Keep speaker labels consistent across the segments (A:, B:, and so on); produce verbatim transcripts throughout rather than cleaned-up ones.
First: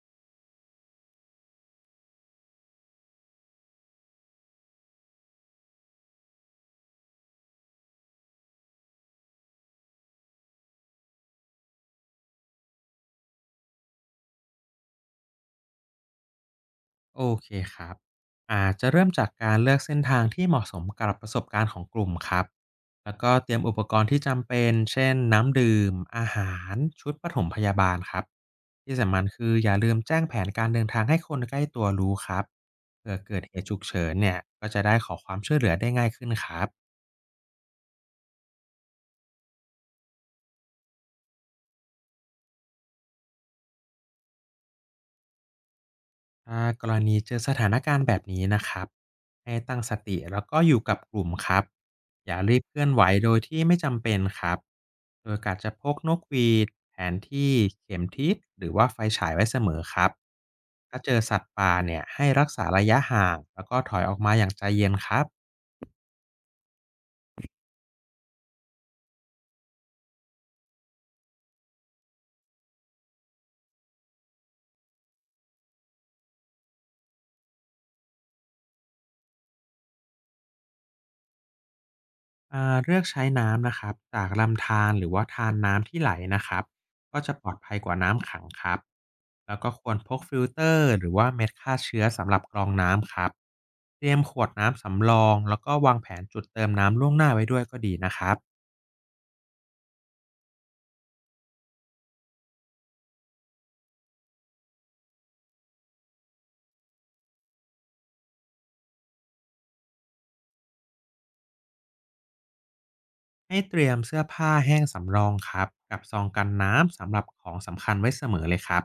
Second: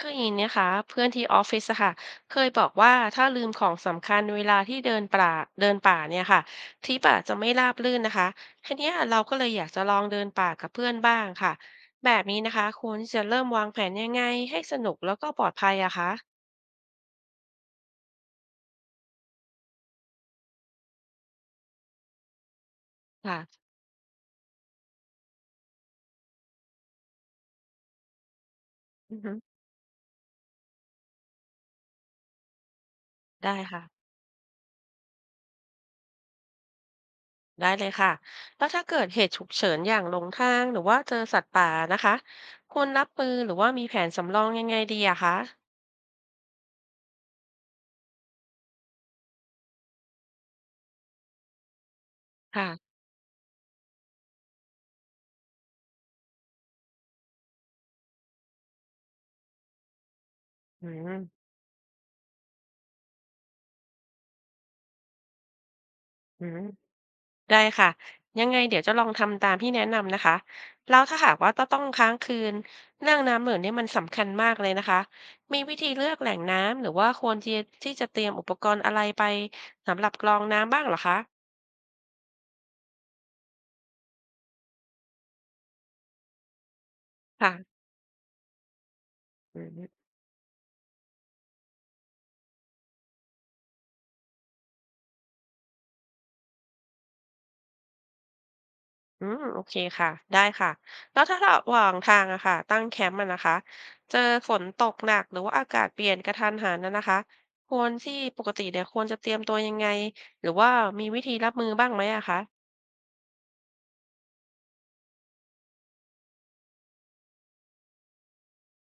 A: คืออย่างนี้นะคะเพื่อนที่ออฟฟิศอะค่ะเคยบอกว่าถ้าลืมของสำคัญเวลาที่เดินป่าเดินป่าเนี่ยค่ะทริปอะจะไม่ราบรื่นนะคะทีเนี้ยเราก็เลยอยากจะลองเดินป่ากับเพื่อนบ้างค่ะแบบนี้นะคะควรที่จะเริ่มวางแผนยังไงให้สนุกแล้วก็ปลอดภัยอะคะ
B: โอเคครับ อาจจะเริ่มจากการเลือกเส้นทางที่เหมาะสมกับประสบการณ์ของกลุ่มครับ แล้วก็เตรียม
A: ค่ะ
B: อุปกรณ์ที่จำเป็น เช่นน้ำดื่ม อาหาร ชุดปฐมพยาบาลครับ ที่สำ
A: อือ
B: คัญ
A: ฮึ
B: คืออย่าลืมแจ้งแผนการเดินทางให้คนใกล้ตัวรู้ครับเผื่อเกิดเห
A: ได้
B: ตุฉุก
A: ค่ะ
B: เฉินเนี่ยก็จะได้ขอความช่วยเหลือได้ง่ายขึ้นครับ
A: ได้เลยค่ะแล้วถ้าเกิดเหตุฉุกเฉินอย่างหลงทางหรือว่าเจอสัตว์ป่านะคะควรรับมือหรือว่ามีแผนสำรองยังไงดีอะคะ
B: ถ้ากรณีเจอสถานการณ์แบบนี้นะครับให้ตั้งสติแล้วก็อยู่กับกลุ่มครับอย่ารีบ
A: ค่ะ
B: เคลื่อนไหวโดยที่ไม่จำเป็นครับโดยการจะพกนกหวีดแผนที่เข็มทิศหรือว่าไฟฉายไว้เสมอครับ
A: อื
B: ถ้าเจอ
A: ม
B: สัตว์ป่าเนี่ยให้รักษาระยะห่างแล้วก็ถอยออกมาอย่างใจเย็นครับ
A: อืม ได้ค่ะยังไงเดี๋ยวจะลองทำตามที่แนะนำนะคะแล้วถ้าหากว่าต้องต้องค้างคืนเรื่องน้ำเหลืองเนี่ยมันสำคัญมากเลยนะคะมีวิธีเลือกแหล่งน้ำหรือว่าควรที่ที่จะเตรียมอุปกรณ์อะไรไปสำหรับกรองน้ำบ้างเหรอคะ
B: อ่าเลือกใช้น้ำนะครับจากลำธารหรือว่าธารน้ำที่ไหลนะครับก็จะปลอดภั
A: ค่ะ
B: ยกว่าน้ำขังครับแล้
A: อื
B: วก็ค
A: ม
B: วรพกฟิลเตอร์หรือว่าเม็ดฆ่าเชื้อสำหรับกรองน้ำครับเตรียมขวดน้ำสำรองแล้วก็วางแผนจุดเติมน้ำล่วงหน้าไว้ด้วยก็ดีนะครับ
A: อืมโอเคค่ะได้ค่ะแล้วถ้าระหว่างทางอะค่ะตั้งแคมป์อะนะคะเจอฝนตกหนักหรือว่าอากาศเปลี่ยนกระทันหันนะนะคะควรที่ปกติเนี่ยควรจะเตรียมตัวยังไงหรือว่ามีวิธีรับมือบ้างไหมอะคะ
B: ให้เตรียมเสื้อผ้าแห้งสำรองครับกับซองกันน้ำสำหรับของสำคัญไว้เสมอเลยครับ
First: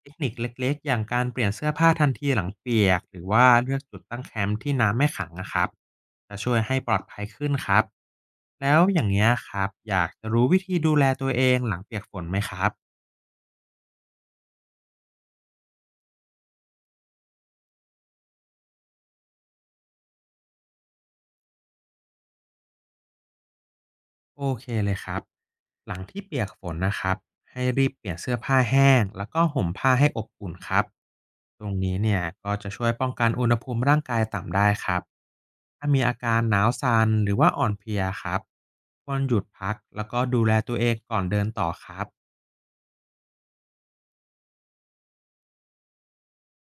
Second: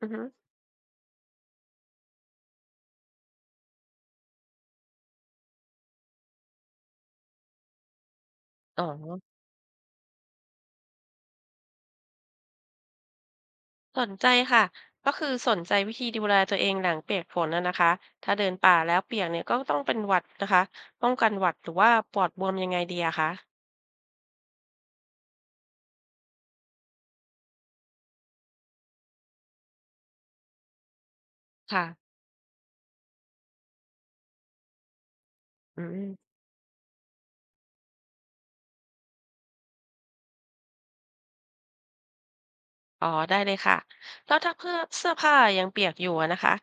B: เท
A: อือ
B: ค
A: ฮึ
B: นิคเล็กๆอย่างการเปลี่ยนเสื้อผ้าทันทีหลังเปียกหรือว่าเลือกจุดตั้งแคมป์ที่น้ำไม่ขังนะครับจะช่วยให้ปลอดภัยขึ้นครับแล้ว
A: อ๋อ
B: อย่างนี้ยครับอยากจะรู้วิธีดูแลตัวเองหลังเปียกฝนไหมครับ
A: สนใจค่ะก็คือสนใจวิธีดูแลตัวเองหลังเปียกฝนน่ะนะคะถ้าเดินป่าแล้วเปียกเนี่ยก็ต้องเป็นหวัดนะคะป้องกันหวัดหรือว่าปอดบวมยังไงดีอะคะ
B: โอเคเลยครับหลังที่เปียกฝนนะครับให้รีบเปลี่ยนเสื้อผ้าแห้งแล้วก็ห่มผ้าให้อบอุ่นครับตรง
A: ค่ะ
B: นี้เนี่ยก็จะช่วยป้องกันอุณหภูมิร่างกายต่ำได้ครับ
A: อื
B: ถ้ามี
A: ม
B: อาการหนาวสัน่นหรือว่าอ่อนเพลียครับควรหยุดพักแล้วก็ดูแลตัวเองก่อนเดินต่อครับ
A: อ๋อได้เลยค่ะแล้วถ้าเพื่อเสื้อผ้ายังเปียกอยู่อะนะคะ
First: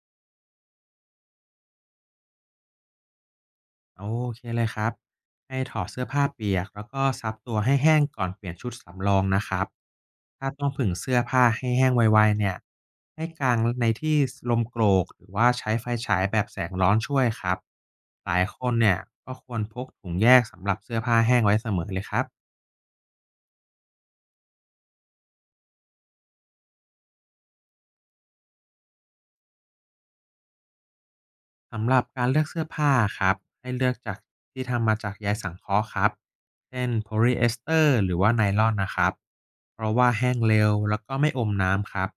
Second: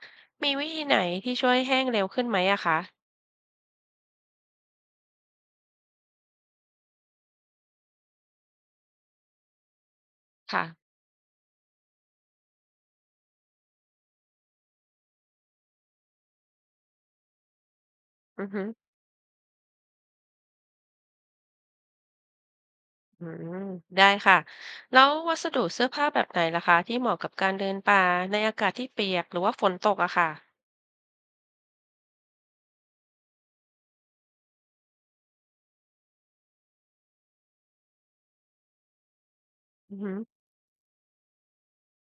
A: มีวิธีไหนที่ช่วยให้แห้งเร็วขึ้นไหมอะคะ
B: โอเคเลยครับให้ถอดเสื้อผ้าเปียกแล้วก็ซับตัวให้แห้งก่อนเปลี่ยนชุดสำรองนะครับถ้า
A: ค่ะ
B: ต้องผึ่งเสื้อผ้าให้แห้งไวๆเนี่ยให้กางในที่ลมโกรกหรือว่าใช้ไฟฉายแบบแสงร้อนช่วยครับหลาย
A: อือ
B: ค
A: ฮึ
B: นเนี่ยก็ควรพกถุงแยกสำหรับเสื้อผ้าแห้งไว้เสมอเลยครับ
A: อืมได้ค่ะแล้ววัสดุเสื้อผ้าแบบไหนล่ะคะที่เหมาะกับการเดินป่าในอากาศที่เปียกหรือว่าฝนตกอะค่ะ
B: สำหรับการเลือกเสื้อผ้าครับให้เลือกจากที่ทำมาจากใยสังเคราะห์ครับเช่นโพลีเอสเตอร์หรือว่าไนลอนนะครับเพราะ
A: อือ
B: ว่า
A: ฮึ
B: แห้งเร็วแล้วก็ไม่อมน้ำครับ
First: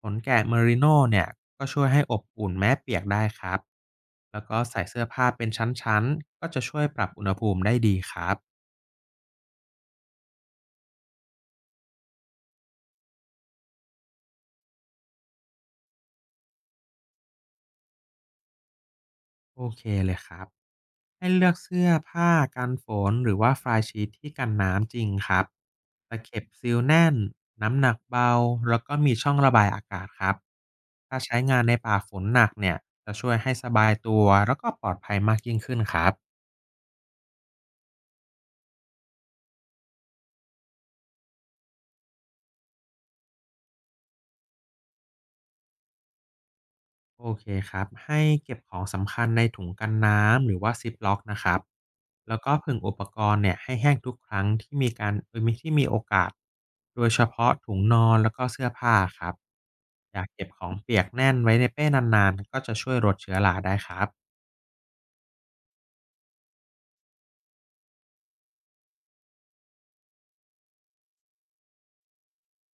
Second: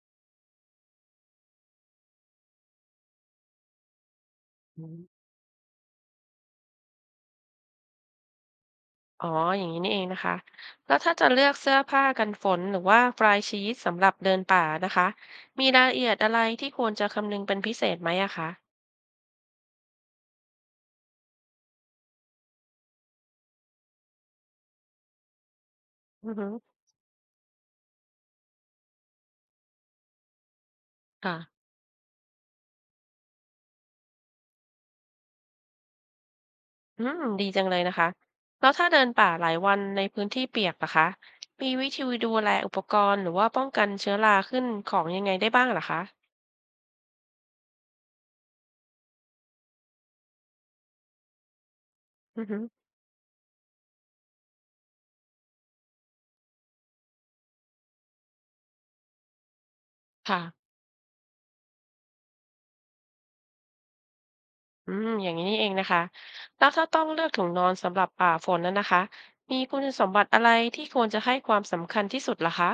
B: ขนแกะเมอริโนเนี่ยก็ช่วยให้อบอุ่นแม้เปียกได้ครับแล้วก็ใส่เสื้อผ้าเป็นชั้นๆก็จะช่วยปรับอุณหภูมิได้ดีครับ
A: อ๋ออย่างนี้นี่เองนะคะแล้วถ้าจะเลือกเสื้อผ้ากันฝนหรือว่าฟลายชีทสำหรับเดินป่านะคะมีรายละเอียดอะไรที่ควรจะคำนึงเป็นพิเศษไหมอะคะ
B: โอเคเลยครับ ให้เลือกเสื้อผ้ากันฝนหรือว่าฟลายชีทที่กันน้ำจริงครับตะ
A: อือ
B: เข็บ
A: ฮึ
B: ซีลแน่น น้ำหนักเบา แล้วก็มีช่องระบายอากาศครับ ถ้า
A: ค่ะ
B: ใช้งานในป่าฝนหนักเนี่ย จะช่วยให้สบายตัวแล้วก็ปลอดภัยมากยิ่งขึ้นครับ
A: อืมดีจังเลยนะคะแล้วถ้าเดินป่าหลายวันในพื้นที่เปียกนะคะมีวิธีดูแลอุปกรณ์หรือว่าป้องกันเชื้อราขึ้นของยังไงได้บ้างเหรอคะ
B: โอเคครับให้เก็บของสำคัญในถุงกันน้ำหรือว่าซิปล็อกนะครับแล้ว
A: อือ
B: ก็
A: ฮึ
B: ผึ่งอุปกรณ์เนี่ยให้แห้งทุกครั้งที่มีการเออมีที่มีโอกาสโดยเฉพาะถุงนอนแล้วก็เสื้อผ้าครับอย่าก
A: ค่ะ
B: เก็บของเปียกแน่นไว้ในเป้นานๆก็จะช่วยลดเชื้อราได้ครับ
A: อืมอย่างนี้นี่เองนะคะแล้วถ้าต้องเลือกถุงนอนสำหรับป่าฝนนั้นนะคะมีคุณสมบัติอะไรที่ควรจะให้ความสำคัญที่สุดเหรอคะ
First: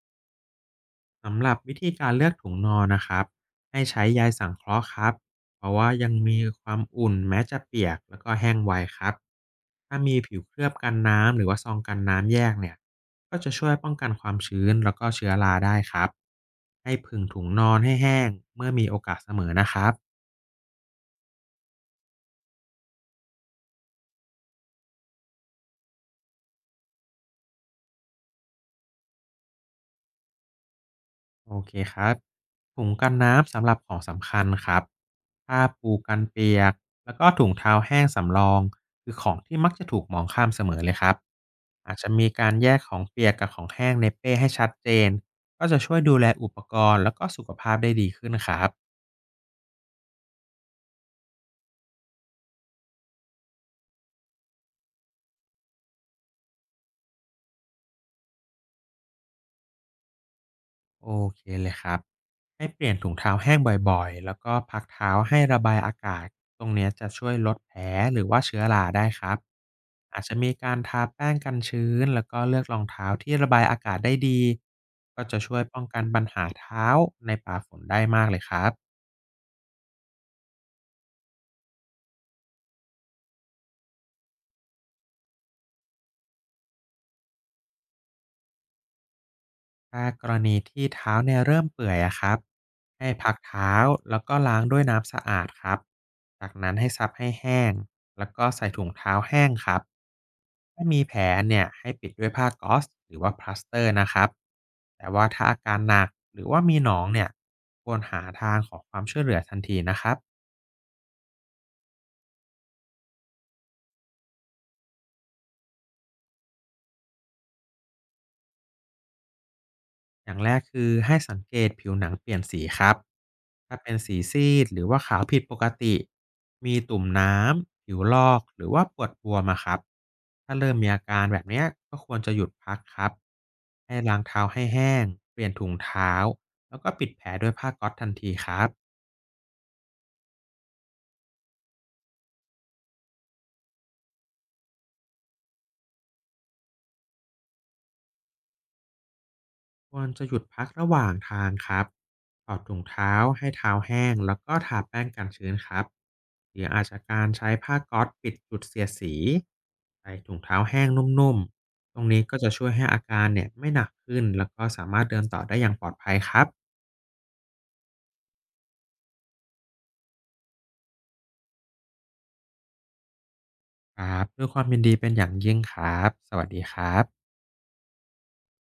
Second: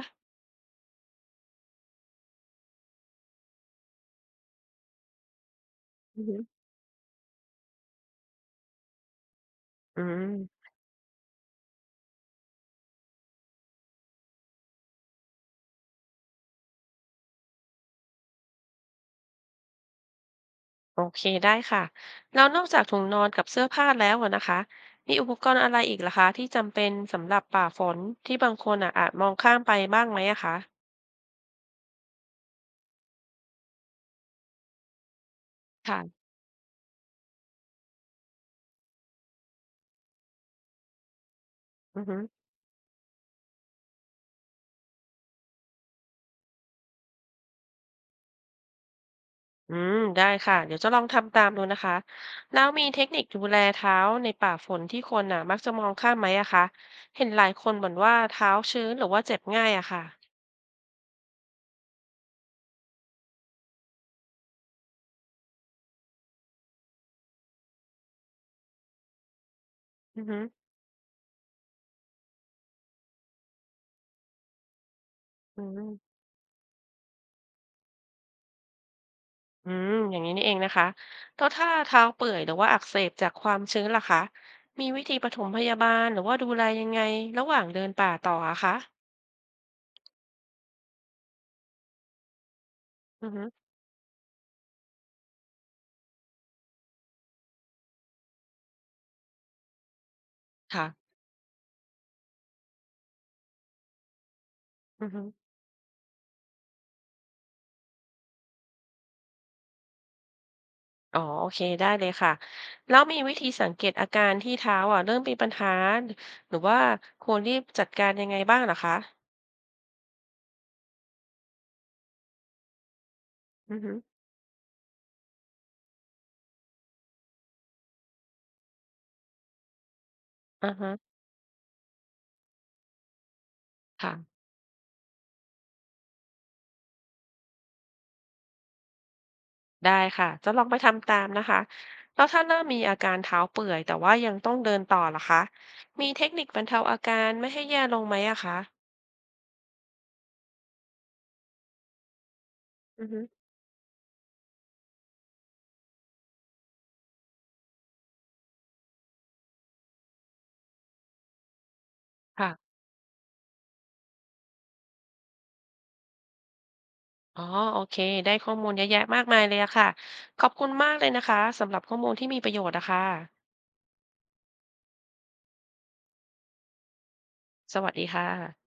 B: สำหรับวิธีการเลือกถุงนอนนะครับให้ใช้ใยสังเคราะห์ครับเพราะว่ายัง
A: อือฮึ
B: มีความอุ่นแม้จะเปียกแล้วก็แห้งไวครับถ้า
A: อื
B: มี
A: ม
B: ผิวเคลือบกันน้ำหรือว่าซองกันน้ำแยกเนี่ยก็จะช่วยป้องกันความชื้นแล้วก็เชื้อราได้ครับให้ผึ่งถุงนอนให้แห้งเมื่อมีโอกาสเสมอนะครับ
A: โอเคได้ค่ะแล้วนอกจากถุงนอนกับเสื้อผ้าแล้วอะนะคะมีอุปกรณ์อะไรอีกล่ะคะที่จำเป็นสำหรับป่าฝนที่บางคนอ่ะอาจมองข้ามไปบ้างไหมอะคะ
B: โอเคครับถุงกันน้ำสำหรับของสำคัญครับผ้าปูกัน
A: ค่ะ
B: เปียกแล้วก็ถุงเท้าแห้งสำรองคือของที่มักจะถูกมองข้ามเสมอเลยครับอาจ
A: อือ
B: จะ
A: ฮึ
B: มีการแยกของเปียกกับของแห้งในเป้ให้ชัดเจนก็จะช่วยดูแลอุปกรณ์แล้วก็สุขภาพได้ดีขึ้นครับ
A: อืมได้ค่ะเดี๋ยวจะลองทำตามดูนะคะแล้วมีเทคนิคดูแลเท้าในป่าฝนที่คนอ่ะมักจะมองข้ามไหมอะคะเห็นหลายคนบ่นว่าเท้าชื้นหรือว่าเจ็บง่ายอะค่ะ
B: โอเคเลยครับ ให้เปลี่ยนถุงเท้าแห้งบ่อยๆแล้วก็พักเท้าให้ระบายอากาศตรงเนี้ยจะช่วยลดแผลหรือว่าเชื้อราได้ครับ
A: อื
B: อาจ
A: อ
B: จะ
A: ฮึ
B: มีการทาแป้งกันชื้นแล้วก็เลือกรองเท้าที่ระบายอากาศได้ดี ก็จะช่ว
A: อื
B: ยป้องกัน
A: ม
B: ปัญหาเท้าในป่าฝนได้มากเลยครับ
A: อืมอย่างนี้นี่เองนะคะแล้วถ้าเท้าเปื่อยหรือว่าอักเสบจากความชื้นล่ะคะ มีวิธีปฐมพยาบาลหรือว่าดูแลยังไงระหว่างเดินป่าต่ออะคะ
B: ถ้ากรณีที่เท้าเนี่ยเริ่มเปื่อยอะครับให้
A: อื
B: พั
A: อ
B: ก
A: ฮึ
B: เท้าแล้วก็ล้างด้วยน้ำสะอาดครับจากนั้นให้ซับให้แห้งแล้วก็ใส่ถุงเท้าแห้งครับถ้า
A: ค่ะ
B: มีแผลเนี่ยให้ปิดด้วยผ้าก๊อซหรือว่าพลาสเตอร์นะครับ
A: อื
B: แต่
A: อฮึ
B: ว่าถ้าอาการหนักหรือว่ามีหนองเนี่ยควรหาทางขอความช่วยเหลือทันทีนะครับ
A: อ๋อโอเคได้เลยค่ะแล้วมีวิธีสังเกตอาการที่เท้าอ่ะเริ่มมีปัญหาหรือว่าควรรีบจัดการยังไงบ้างเหรอคะ
B: อย่างแรกคือให้สังเกตผิวหนังเปลี่ยนสีครับ
A: อื
B: ถ้า
A: อ
B: เป็
A: ฮึ
B: นสีซีดหรือว่าขาวผิดปกติมีตุ่มน้ำผิวลอกหรือว่าปวดบวมอะครับถ้า
A: อ่า
B: เริ่มมี
A: ฮะ
B: อาการแบบเนี้ยก็ควรจะหยุดพักครับให้ล้าง
A: ค่ะ
B: เท้าให้แห้งเปลี่ยนถุงเท้าแล้วก็ปิดแผลด้วยผ้าก๊อซทันทีครับ
A: ได้ค่ะ จะลองไปทำตามนะคะ แล้วถ้าเริ่มมีอาการเท้าเปื่อยแต่ว่ายังต้องเดินต่อล่ะคะ มีเทคนิคบรรเทาอาการไม่ให้แย่ลงไหมอะคะ
B: ควรจะหยุดพักระหว่างทางครับถอดถุง
A: อือ
B: เท้า
A: ฮึ
B: ให้เท้าแห้งแล้วก็ทาแป้งกันชื้นครับหรืออาจจะการใช้ผ้าก๊อซปิดจุดเสียดสีใส่ถุงเท้าแห้งนุ่มๆตรงนี้ก็จะ
A: ค่ะ
B: ช่วยให้อาการเนี่ยไม่หนักขึ้นแล้วก็สามารถเดินต่อได้อย่างปลอดภัยครับ
A: อ๋อ โอเค ได้ข้อมูลเยอะแยะมากมายเลยอะค่ะ ขอบคุณมากเลยนะคะสำหรับข้อมูลที่มีประโยชน์นะคะ
B: ครับด้วยความยินดีเป็นอย่างยิ่งครับสวัสดีครับ
A: สวัสดีค่ะ